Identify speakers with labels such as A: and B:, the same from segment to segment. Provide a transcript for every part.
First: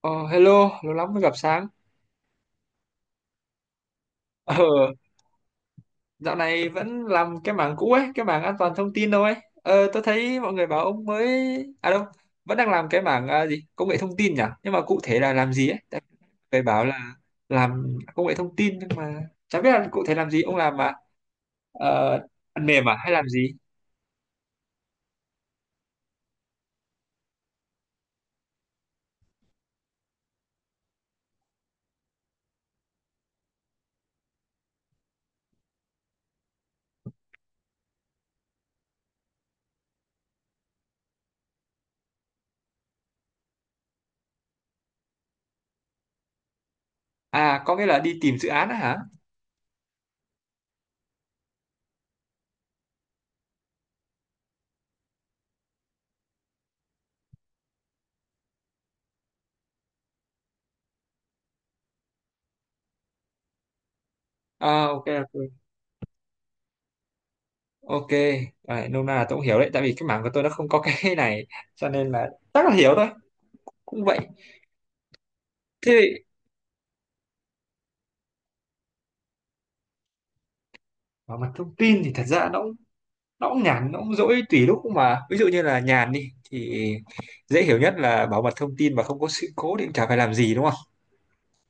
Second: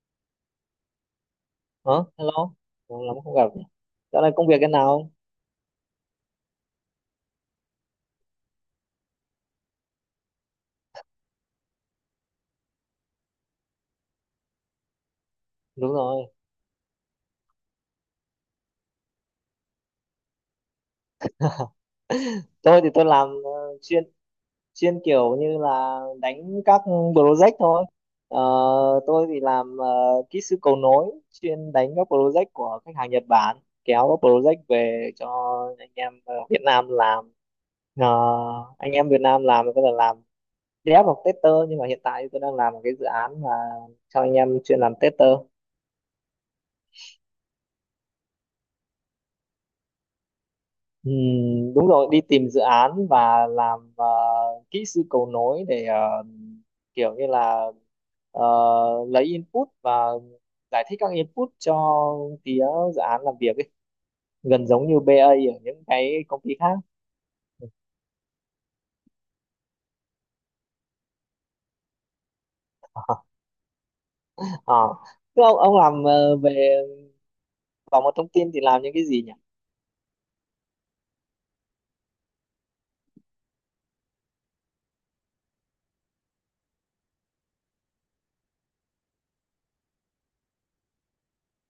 A: Ờ, Hello, lâu lắm mới gặp Sáng.
B: Hả? Hello. Lâu lắm không gặp nhỉ? Dạo này công
A: Ờ,
B: việc thế nào?
A: Dạo này vẫn làm cái mảng cũ ấy, cái mảng an toàn thông tin đâu ấy. Tôi thấy mọi người bảo ông mới... À đâu, vẫn đang làm cái mảng à, gì? Công nghệ thông tin nhỉ? Nhưng mà cụ thể là làm gì ấy?
B: Đúng
A: Tại
B: rồi.
A: người bảo là làm công nghệ thông tin nhưng mà chả biết là cụ thể làm gì. Ông làm mà ờ, phần
B: tôi
A: mềm
B: thì
A: à
B: tôi
A: hay làm
B: làm
A: gì?
B: chuyên chuyên kiểu như là đánh các project thôi. Ờ, tôi thì làm kỹ sư cầu nối, chuyên đánh các project của khách hàng Nhật Bản, kéo các project về cho anh em ở Việt Nam làm. Ờ, anh em Việt Nam làm thì có thể làm dev hoặc tester, nhưng mà hiện tại tôi đang làm một cái dự án mà cho anh em chuyên làm tester.
A: À, có nghĩa là đi tìm dự án á hả?
B: Ừ, đúng rồi, đi tìm dự án và làm kỹ sư cầu nối để kiểu như là ờ, lấy input và giải thích các input cho phía dự án làm việc ấy. Gần giống
A: À,
B: như
A: ok,
B: BA ở
A: ok.
B: những cái công ty khác.
A: Ok, đấy, nôm na là tôi cũng hiểu đấy, tại vì cái mảng của tôi nó không có cái này, cho nên là chắc là hiểu thôi, cũng vậy.
B: Ờ. Thế ông làm
A: Thế
B: về bảo mật thông tin thì làm những cái gì nhỉ?
A: Và mặt thông tin thì thật ra nó cũng nhàn, nó cũng dỗi tùy lúc, mà ví dụ như là nhàn đi thì dễ hiểu nhất là bảo mật thông tin mà không có sự cố thì cũng chả phải làm gì, đúng không.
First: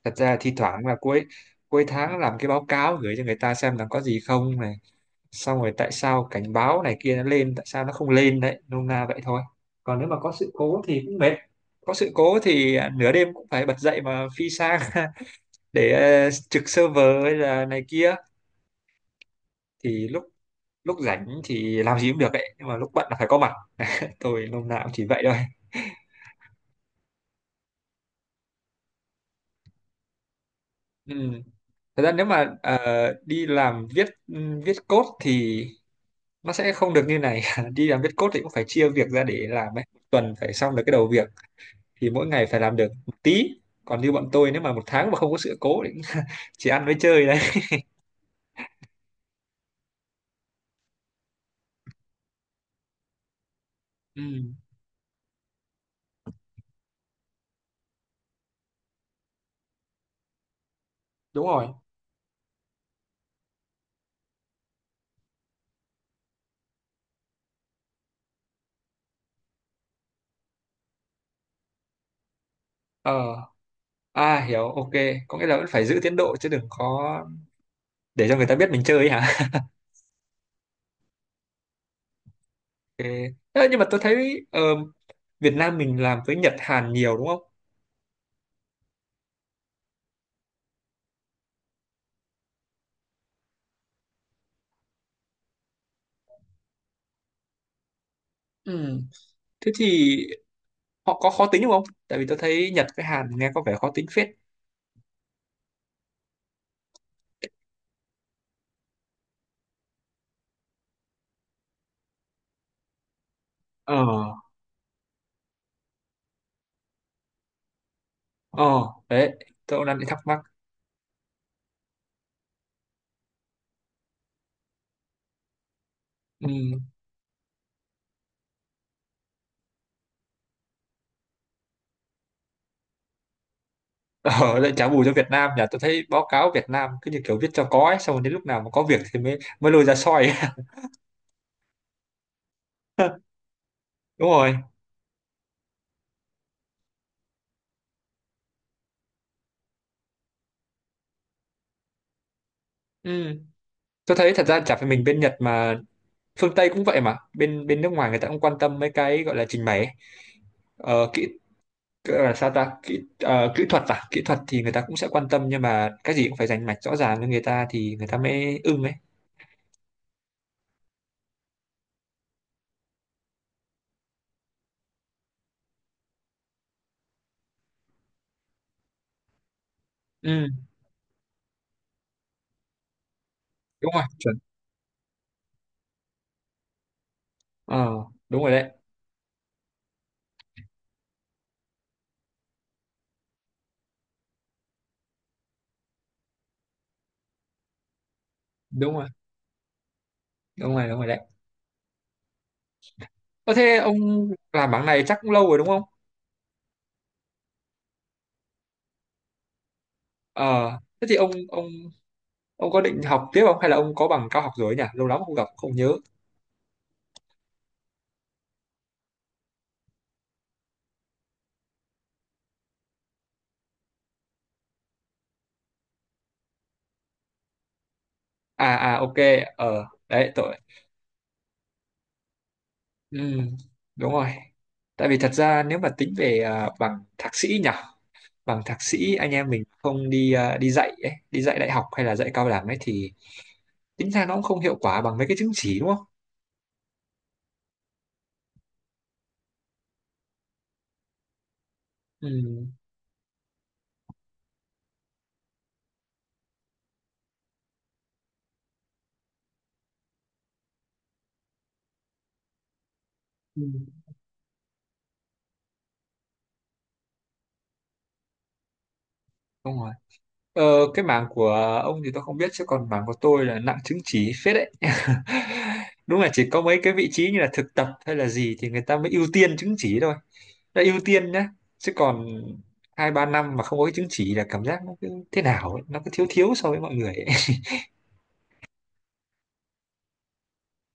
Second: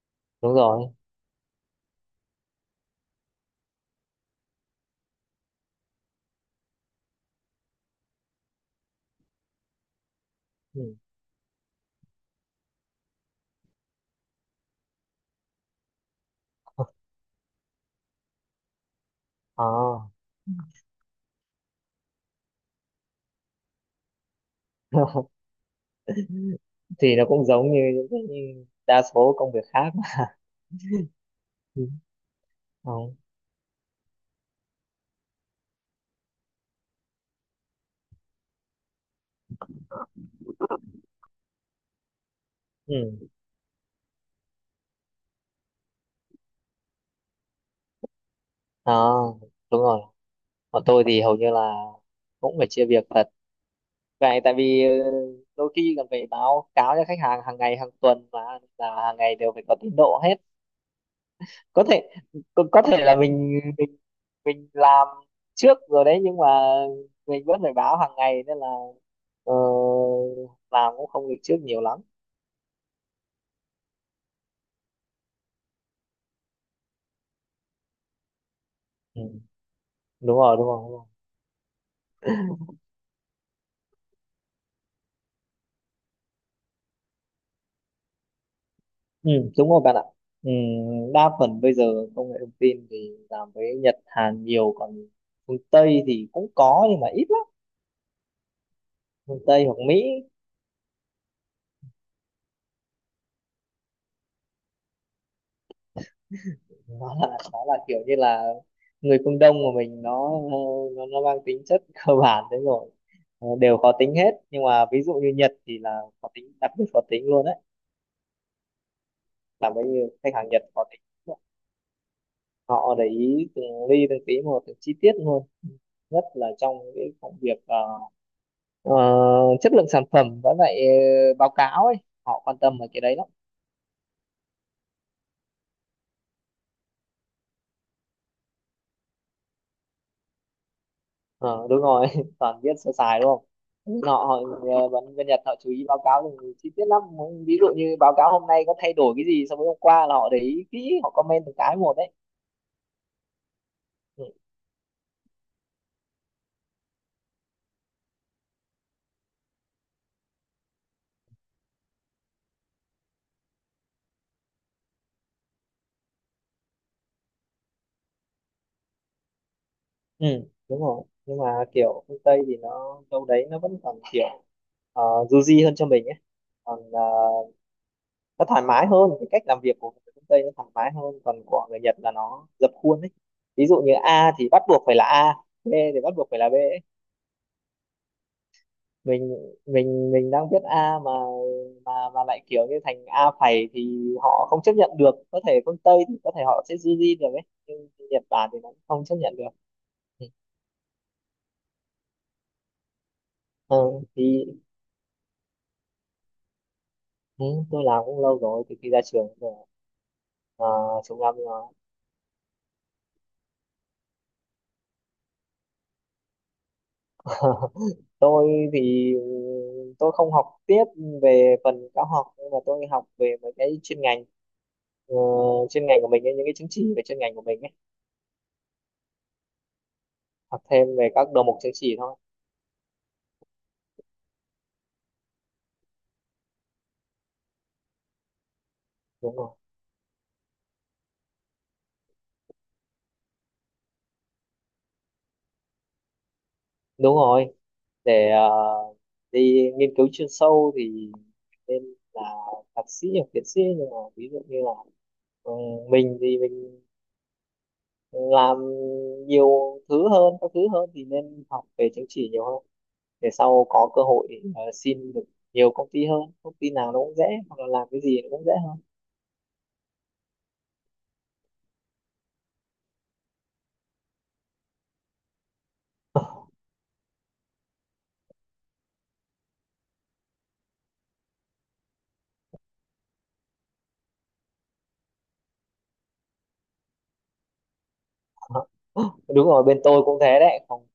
A: Thật ra thi
B: Đúng rồi.
A: thoảng là cuối cuối tháng làm cái báo cáo gửi cho người ta xem là có gì không này, xong rồi tại sao cảnh báo này kia nó lên, tại sao nó không lên đấy, nôm na vậy thôi. Còn nếu mà có sự cố
B: Ừ.
A: thì cũng mệt, có sự cố thì à, nửa đêm cũng phải bật dậy mà phi sang để trực server hay là này kia,
B: Ờ.
A: thì lúc lúc rảnh thì làm gì cũng được ấy, nhưng mà lúc bận là phải có mặt. Tôi lúc nào cũng chỉ vậy thôi.
B: Thì nó cũng giống như những cái đa số công việc khác.
A: Ừ.
B: Ừ.
A: Thật ra nếu mà
B: Ừ.
A: đi làm viết code thì nó sẽ không được như này. Đi làm viết code thì cũng phải chia việc ra để làm ấy. Một tuần phải xong được cái đầu việc thì mỗi ngày phải làm được một
B: Ừ.
A: tí. Còn như bọn tôi nếu mà một tháng mà không có sự cố thì cũng chỉ ăn với chơi đấy.
B: Ờ, đúng rồi. Còn tôi thì hầu như là cũng phải chia việc thật.
A: Ừ,
B: Vậy tại vì đôi khi còn phải báo cáo cho khách hàng hàng ngày, hàng tuần mà, là hàng ngày đều phải có tiến độ hết.
A: đúng rồi.
B: Có thể có thể là mình mình làm trước rồi đấy, nhưng mà mình vẫn phải báo hàng ngày nên là ờ, làm cũng không được trước nhiều lắm.
A: ờ à, hiểu, ok. Có nghĩa là vẫn phải giữ tiến độ chứ đừng có để cho người ta biết mình chơi ấy
B: Ừ,
A: hả.
B: đúng rồi, đúng rồi, đúng rồi.
A: Ok. Ơ, nhưng mà tôi thấy Việt Nam mình làm với Nhật Hàn nhiều đúng không?
B: Ừ, đúng rồi bạn ạ. Ừ, đa phần bây giờ công nghệ thông tin thì làm với Nhật, Hàn nhiều, còn phương Tây thì cũng có nhưng mà ít lắm,
A: Ừ.
B: miền Tây
A: Thế
B: hoặc Mỹ.
A: thì họ có khó tính đúng không? Tại vì tôi thấy Nhật với Hàn nghe có vẻ khó tính phết.
B: Nó là kiểu như là người phương Đông của mình nó nó mang tính chất cơ bản đấy rồi. Ờ, đều khó
A: Ờ,
B: tính hết, nhưng mà ví dụ như Nhật thì là khó tính, đặc biệt khó tính luôn đấy.
A: ờ, Đấy,
B: Làm
A: tôi
B: bao
A: cũng đang bị
B: nhiêu
A: thắc
B: khách
A: mắc.
B: hàng Nhật khó tính, họ để ý từng ly từng tí một, từng chi tiết luôn, nhất
A: Ừ.
B: là trong cái công việc ờ, chất lượng sản phẩm với lại báo cáo ấy, họ quan tâm về cái đấy lắm.
A: Ờ, lại trả bù cho Việt Nam nhỉ? Tôi thấy báo cáo Việt Nam cứ như kiểu viết cho có ấy, xong rồi đến lúc nào mà có việc thì mới mới lôi ra soi.
B: Ờ, đúng rồi. Toàn viết sơ sài đúng không? họ
A: Đúng
B: họ
A: rồi.
B: bên bên Nhật họ chú ý báo cáo thì chi tiết lắm. Ví dụ như báo cáo hôm nay có thay đổi cái gì so với hôm qua là họ để ý kỹ, họ comment từng cái một đấy.
A: Ừ. Tôi
B: Ừ,
A: thấy thật ra chả phải mình bên Nhật mà phương Tây cũng vậy mà. Bên bên nước ngoài người ta cũng quan tâm mấy cái gọi là trình bày ấy. Ờ, kỹ Cứ là sao ta, kỹ kỹ thuật à, kỹ thuật thì người ta cũng sẽ quan tâm, nhưng mà cái gì cũng phải rành mạch rõ ràng với người ta thì người ta mới ưng ấy.
B: ừ, đúng rồi, nhưng mà kiểu phương Tây thì nó đâu đấy nó vẫn còn kiểu du di hơn cho mình ấy. Còn nó thoải mái hơn, cái cách làm việc của người phương Tây
A: Ừ,
B: nó thoải mái hơn, còn của người Nhật là nó dập khuôn ấy. Ví dụ
A: đúng
B: như
A: rồi,
B: A
A: chuẩn.
B: thì bắt buộc phải là A, B thì bắt buộc phải là B.
A: ờ đúng rồi đấy,
B: mình mình mình đang viết A mà mà lại kiểu như thành A phẩy thì họ không chấp nhận được. Có thể phương Tây thì có thể họ sẽ duy được ấy, nhưng Nhật Bản thì nó
A: đúng
B: không
A: rồi,
B: chấp nhận được.
A: đúng rồi, đúng rồi đấy. Ờ thế
B: Ừ,
A: ông
B: thì
A: làm bảng này chắc cũng lâu rồi đúng không.
B: ừ, tôi làm cũng lâu rồi, từ khi ra trường rồi,
A: ờ thế thì
B: chục
A: ông
B: năm rồi.
A: ông ông có định học tiếp không, hay là ông có bằng cao học rồi ấy nhỉ, lâu lắm không gặp không nhớ.
B: Tôi thì ừ, tôi không học tiếp về phần cao học, nhưng mà tôi học về mấy cái chuyên ngành, ờ, chuyên ngành của mình ấy, những cái chứng chỉ về chuyên ngành của mình ấy.
A: À à, ok. Đấy tội.
B: Học thêm về các đầu mục chứng chỉ thôi.
A: Ừ, đúng rồi. Tại vì thật ra nếu mà tính về à, bằng thạc sĩ nhỉ, bằng thạc sĩ anh
B: Đúng rồi,
A: em mình không đi à, đi dạy ấy, đi dạy đại học hay là dạy cao đẳng ấy thì tính ra nó cũng không hiệu quả bằng mấy cái chứng chỉ đúng không?
B: đúng rồi, để đi nghiên cứu chuyên sâu thì nên là
A: Ừ,
B: thạc sĩ hoặc tiến sĩ, nhưng mà ví dụ như là ừ, mình thì mình làm nhiều thứ hơn, các thứ hơn thì nên học về chứng chỉ nhiều hơn, để
A: Ừ.
B: sau có cơ hội xin được nhiều công ty hơn, công ty nào nó cũng dễ, hoặc là làm cái gì nó cũng dễ hơn.
A: Đúng rồi. Ờ, cái mảng của ông thì tôi không biết, chứ còn mảng của tôi là nặng chứng chỉ phết đấy. Đúng là chỉ có mấy cái vị trí như là thực tập hay là gì thì người ta mới ưu tiên chứng chỉ thôi. Đã ưu tiên nhá. Chứ còn 2-3 năm mà không có cái chứng chỉ là cảm giác nó cứ thế nào ấy, nó cứ thiếu thiếu so với mọi người ấy.
B: Đúng rồi, bên tôi cũng thế đấy. Không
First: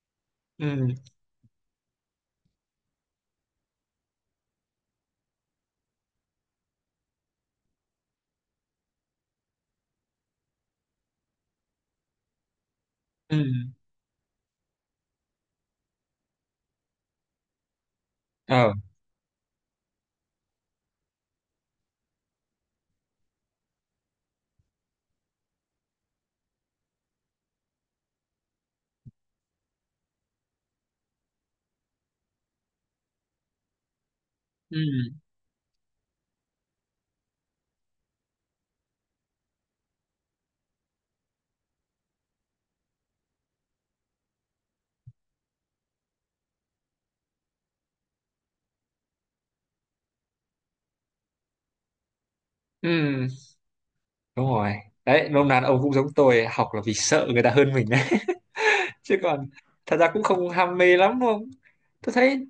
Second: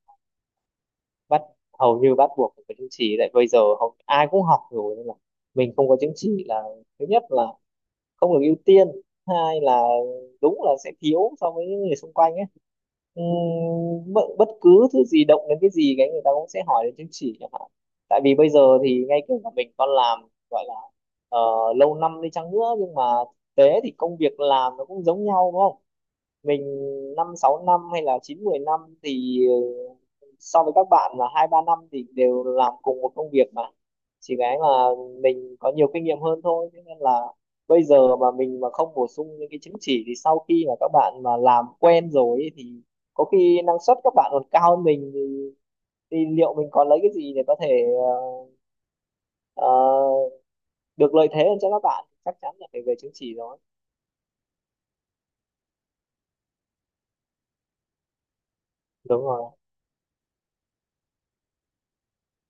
A: Ừ,
B: bắt, hầu như bắt buộc phải có chứng chỉ, tại bây giờ hầu ai cũng học rồi nên là mình không có chứng chỉ là thứ nhất là không được ưu tiên, hai là đúng là sẽ thiếu so với những người xung quanh ấy.
A: ừ,
B: Bất cứ thứ gì động đến cái gì cái người ta cũng sẽ hỏi đến chứng chỉ chẳng hạn, tại vì bây giờ
A: ờ,
B: thì ngay cả mình con làm, gọi là ờ, lâu năm đi chăng nữa, nhưng mà thực tế thì công việc làm nó cũng giống nhau đúng không? Mình năm sáu năm hay là chín mười năm thì so với các bạn là hai ba năm thì đều làm cùng một công việc mà, chỉ cái
A: ừ,
B: là mình có nhiều kinh nghiệm hơn thôi. Thế nên là bây giờ mà mình mà không bổ sung những cái chứng chỉ thì sau khi mà các bạn mà làm quen rồi ấy, thì có khi năng suất các bạn còn cao hơn mình thì liệu mình có lấy cái gì để có thể ờ, ờ, được lợi thế hơn cho các bạn, chắc chắn là phải về chứng
A: ừ.
B: chỉ rồi.
A: Đúng rồi đấy, nôm na là ông cũng giống tôi, học là vì sợ người ta hơn mình đấy. Chứ
B: Đúng
A: còn
B: rồi.
A: thật ra cũng không ham mê lắm đúng không, tôi thấy.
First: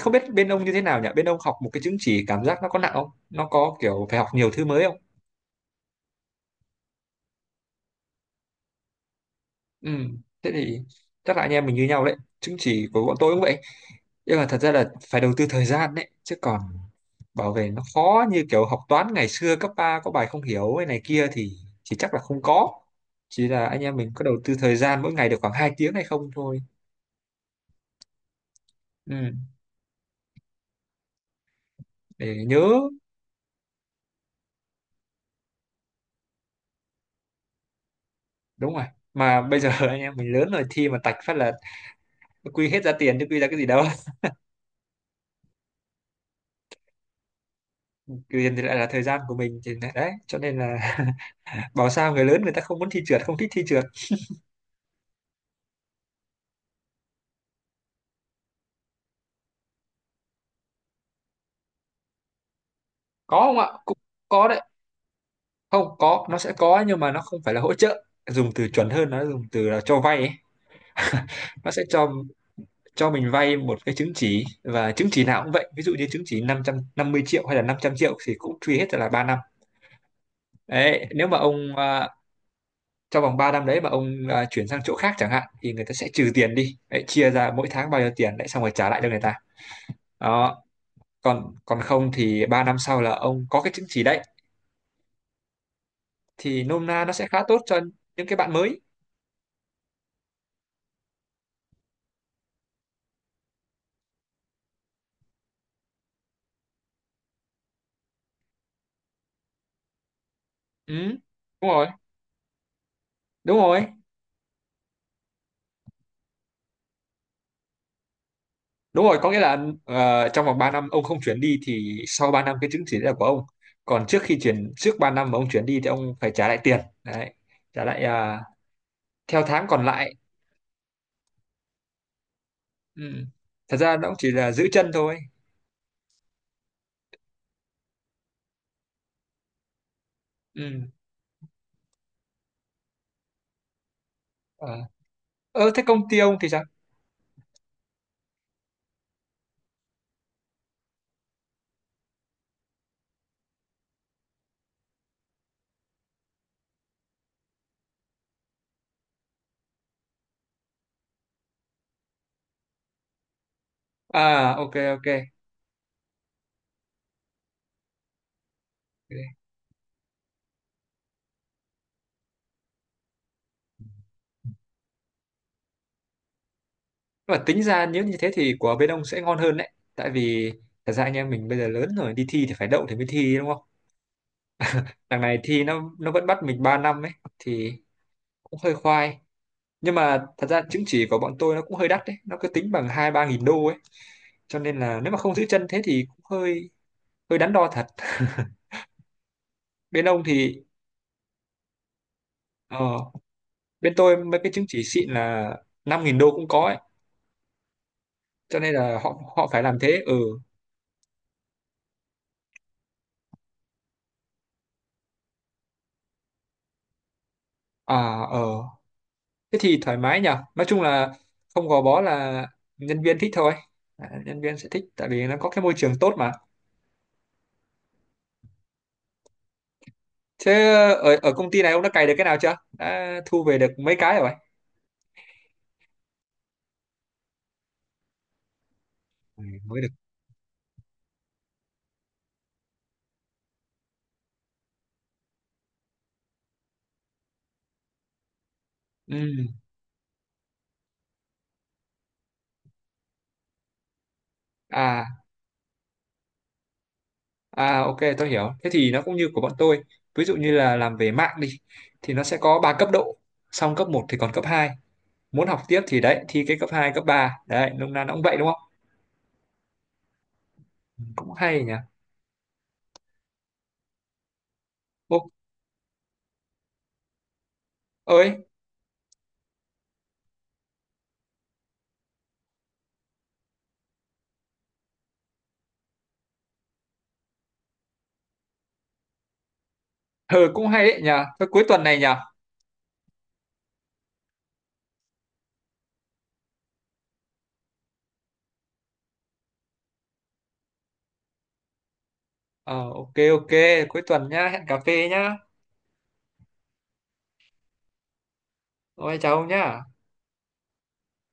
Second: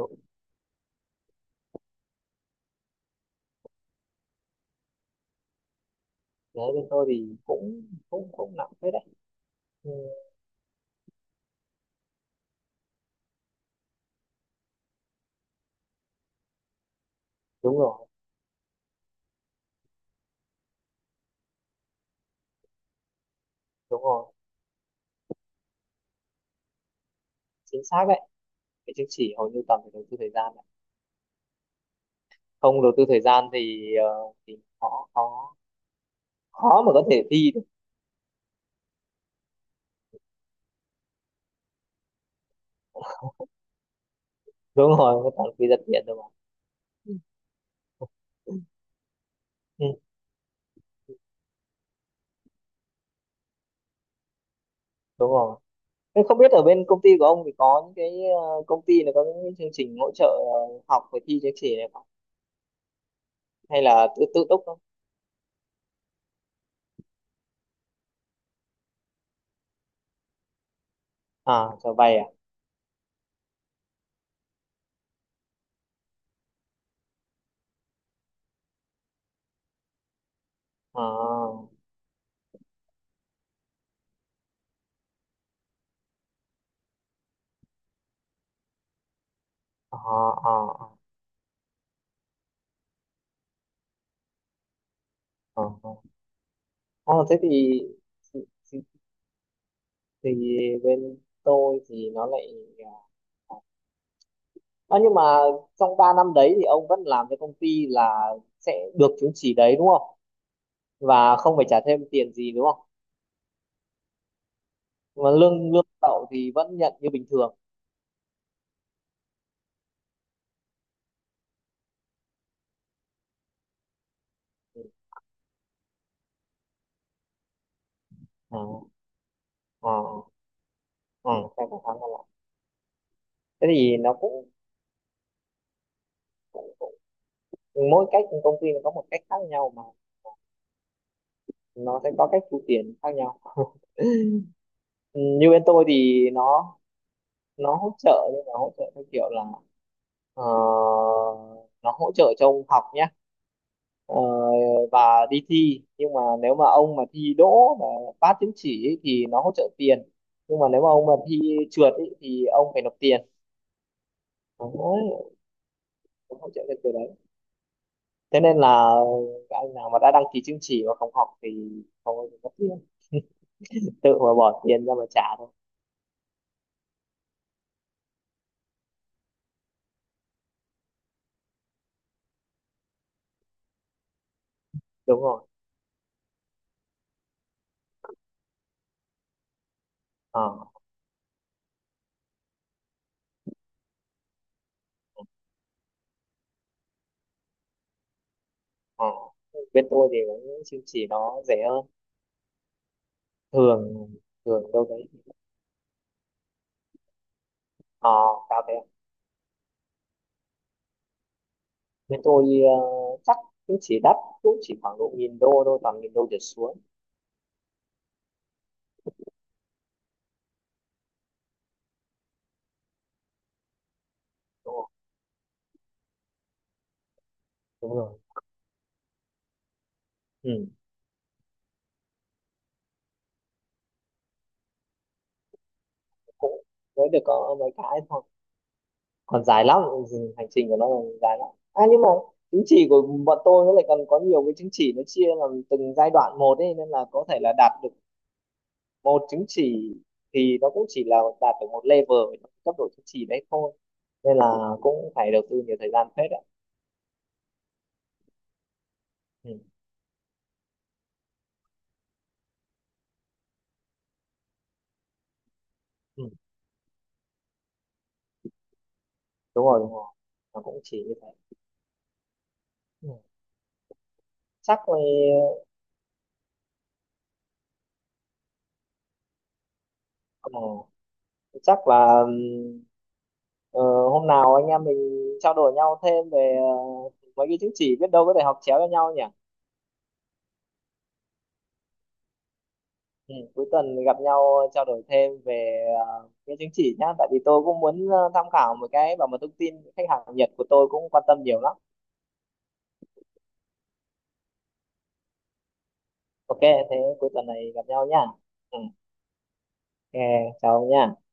A: Không biết bên ông như thế nào nhỉ, bên ông học một cái chứng chỉ cảm giác nó có nặng không, nó có kiểu phải học nhiều thứ mới không.
B: Đấy bên tôi thì cũng cũng cũng nặng thế đấy.
A: Ừ,
B: Ừ.
A: thế thì chắc là anh em mình như nhau đấy, chứng chỉ của bọn tôi cũng vậy, nhưng mà thật ra là phải đầu tư thời gian đấy. Chứ còn bảo vệ
B: Đúng
A: nó
B: rồi,
A: khó như kiểu học toán ngày xưa cấp 3 có bài không hiểu hay này kia thì chỉ chắc là không có, chỉ là anh em
B: đúng
A: mình có
B: rồi,
A: đầu tư thời gian mỗi ngày được khoảng 2 tiếng hay không thôi.
B: chính xác đấy. Cái chứng
A: Ừ,
B: chỉ hầu như toàn phải đầu tư thời gian đấy.
A: để
B: Không
A: nhớ.
B: đầu tư thời gian thì thì khó khó khó mà có thể thi được.
A: Đúng rồi, mà bây giờ anh em mình lớn rồi thi mà tạch phát là quy hết ra tiền chứ quy ra cái gì đâu.
B: Đúng rồi, toàn quy giật điện thôi mà. Ừ. Ừ.
A: Tiền thì lại là thời gian của mình thì
B: Ừ,
A: lại đấy, cho nên là bảo sao người lớn người ta không muốn thi trượt, không thích thi trượt.
B: đúng rồi. Thế không biết ở bên công ty của ông thì có những cái công ty này có những cái chương trình hỗ trợ học và thi chứng chỉ này không,
A: Có không ạ,
B: hay
A: cũng
B: là tự tự
A: có đấy.
B: túc không?
A: Không, có nó sẽ có, nhưng mà nó không phải là hỗ trợ, dùng từ chuẩn hơn, nó dùng từ là cho vay ấy.
B: À
A: Nó sẽ
B: trở
A: cho
B: về à.
A: cho mình vay một cái chứng chỉ, và chứng chỉ nào cũng vậy, ví dụ như chứng chỉ năm, 550 triệu hay là 500 triệu thì cũng truy hết ra là 3 năm. Đấy nếu mà
B: À.
A: ông à, trong vòng 3 năm đấy mà ông à, chuyển sang chỗ khác chẳng hạn, thì người ta sẽ trừ tiền đi đấy, chia ra mỗi tháng bao nhiêu tiền đấy xong rồi trả lại cho người ta.
B: À.
A: Đó.
B: À.
A: Còn còn không thì 3 năm sau là ông có cái chứng chỉ đấy,
B: À, à. Ờ.
A: thì nôm na nó
B: Ờ,
A: sẽ
B: thế
A: khá tốt cho
B: thì,
A: những cái
B: thì
A: bạn mới.
B: thì thì bên tôi thì nó lại à. Ờ, nhưng mà trong 3 năm đấy thì ông vẫn làm cho công ty là sẽ được chứng chỉ đấy đúng không?
A: Ừ,
B: Và không phải
A: đúng
B: trả
A: rồi,
B: thêm tiền gì đúng không?
A: đúng rồi,
B: Mà lương lương đậu thì vẫn nhận như bình thường.
A: đúng rồi. Có nghĩa là trong vòng 3 năm ông không chuyển đi thì sau 3 năm cái chứng chỉ đấy là của ông, còn trước khi chuyển, trước 3 năm mà ông chuyển đi thì ông phải trả lại tiền đấy, trả lại à,
B: Ừ.
A: theo tháng còn
B: Ờ,
A: lại.
B: ờ, ờ, cái cũng khá là lạ.
A: Ừ.
B: Thế
A: Thật ra
B: thì
A: nó
B: nó
A: cũng chỉ
B: cũng,
A: là giữ chân thôi.
B: cũng mỗi cách công ty nó có một cách khác nhau mà,
A: Ừ.
B: nó sẽ có cách thu tiền khác nhau.
A: Ờ.
B: Ừ, như bên
A: Ờ, thế
B: tôi
A: công ty
B: thì
A: ông thì sao?
B: nó hỗ trợ, nhưng mà hỗ trợ theo kiểu là ờ, nó hỗ trợ cho ông học nhé, ờ, và đi thi, nhưng mà nếu mà ông mà thi đỗ mà phát chứng chỉ ấy, thì nó hỗ trợ tiền, nhưng mà nếu mà ông mà thi trượt ấy, thì ông phải nộp tiền.
A: À, ok,
B: Đấy,
A: ok.
B: cũng hỗ trợ cái từ đấy, thế nên là các anh nào mà đã đăng ký chứng chỉ mà không học thì không có tiền, tự mà bỏ tiền ra mà trả thôi.
A: Và tính ra nếu như thế thì của bên ông sẽ ngon hơn đấy. Tại vì thật ra anh em mình bây giờ lớn rồi, đi thi thì phải đậu thì mới thi đúng không? Đằng
B: Đúng
A: này
B: rồi.
A: thi nó vẫn bắt mình 3 năm ấy, thì cũng hơi khoai. Nhưng mà thật ra
B: Ờ.
A: chứng chỉ của bọn tôi nó cũng hơi đắt đấy, nó cứ tính bằng 2-3 nghìn đô ấy. Cho nên là nếu mà không giữ chân thế thì cũng hơi hơi đắn đo thật.
B: Ờ, bên
A: Bên
B: tôi thì
A: ông
B: cũng
A: thì,
B: chứng chỉ nó rẻ hơn.
A: ờ, bên
B: thường
A: tôi mấy cái
B: thường
A: chứng chỉ
B: đâu đấy.
A: xịn là 5 nghìn đô cũng có ấy.
B: Ờ,
A: Cho
B: cao
A: nên
B: thế.
A: là họ họ phải làm thế, ừ.
B: Bên tôi chắc chứng chỉ đắt cũng chỉ khoảng độ nghìn đô thôi, toàn nghìn đô trở xuống.
A: À, ờ thế thì thoải mái nhở, nói chung là không gò bó, là nhân viên thích thôi, à, nhân viên sẽ
B: Đúng
A: thích
B: rồi,
A: tại vì nó có cái môi trường tốt mà.
B: đúng rồi. Ừ.
A: Thế ờ, ở ở công ty này ông đã cày được cái nào chưa, đã thu về được mấy cái rồi.
B: Cũng mới được có mấy cái thôi,
A: Ừ,
B: còn dài
A: mới
B: lắm.
A: được.
B: Ừ, hành trình của nó còn dài lắm. À nhưng mà chứng chỉ của bọn tôi nó lại còn có nhiều cái, chứng chỉ nó chia làm từng giai đoạn một ấy, nên là có thể là đạt được một
A: Ừ.
B: chứng chỉ thì nó cũng chỉ là đạt được một level ở trong cấp độ chứng chỉ đấy thôi, nên là
A: À,
B: cũng phải đầu tư nhiều thời gian phết ạ.
A: à ok tôi hiểu. Thế thì nó cũng như của bọn
B: Ừ.
A: tôi. Ví dụ như là làm về mạng đi thì nó sẽ có 3 cấp độ. Xong cấp một thì còn cấp hai. Muốn học tiếp thì
B: Ừ.
A: đấy thi cái cấp hai, cấp ba. Đấy, nôm na nó cũng vậy đúng không?
B: Đúng rồi, đúng rồi, nó cũng chỉ
A: Ừ,
B: như thế.
A: cũng hay nhỉ.
B: Ừ. chắc là
A: Ô, ơi,
B: ờ, chắc là Ờ, hôm nào anh em mình trao đổi nhau thêm về mấy cái chứng chỉ, biết đâu có thể học chéo cho nhau nhỉ.
A: ừ, cũng hay đấy nhỉ. Thôi cuối tuần này nhỉ.
B: Ừ, cuối tuần gặp nhau trao đổi thêm về cái chứng chỉ nhá, tại vì tôi cũng muốn tham khảo một cái, bảo mật thông tin khách hàng Nhật của tôi cũng quan tâm nhiều lắm.
A: Ờ ok ok, cuối tuần nhá, hẹn cà phê nhá.
B: Ok, thế cuối tuần này gặp nhau nhá. Ừ.
A: Ôi chào ông nhá.
B: Ok, chào ông nhá.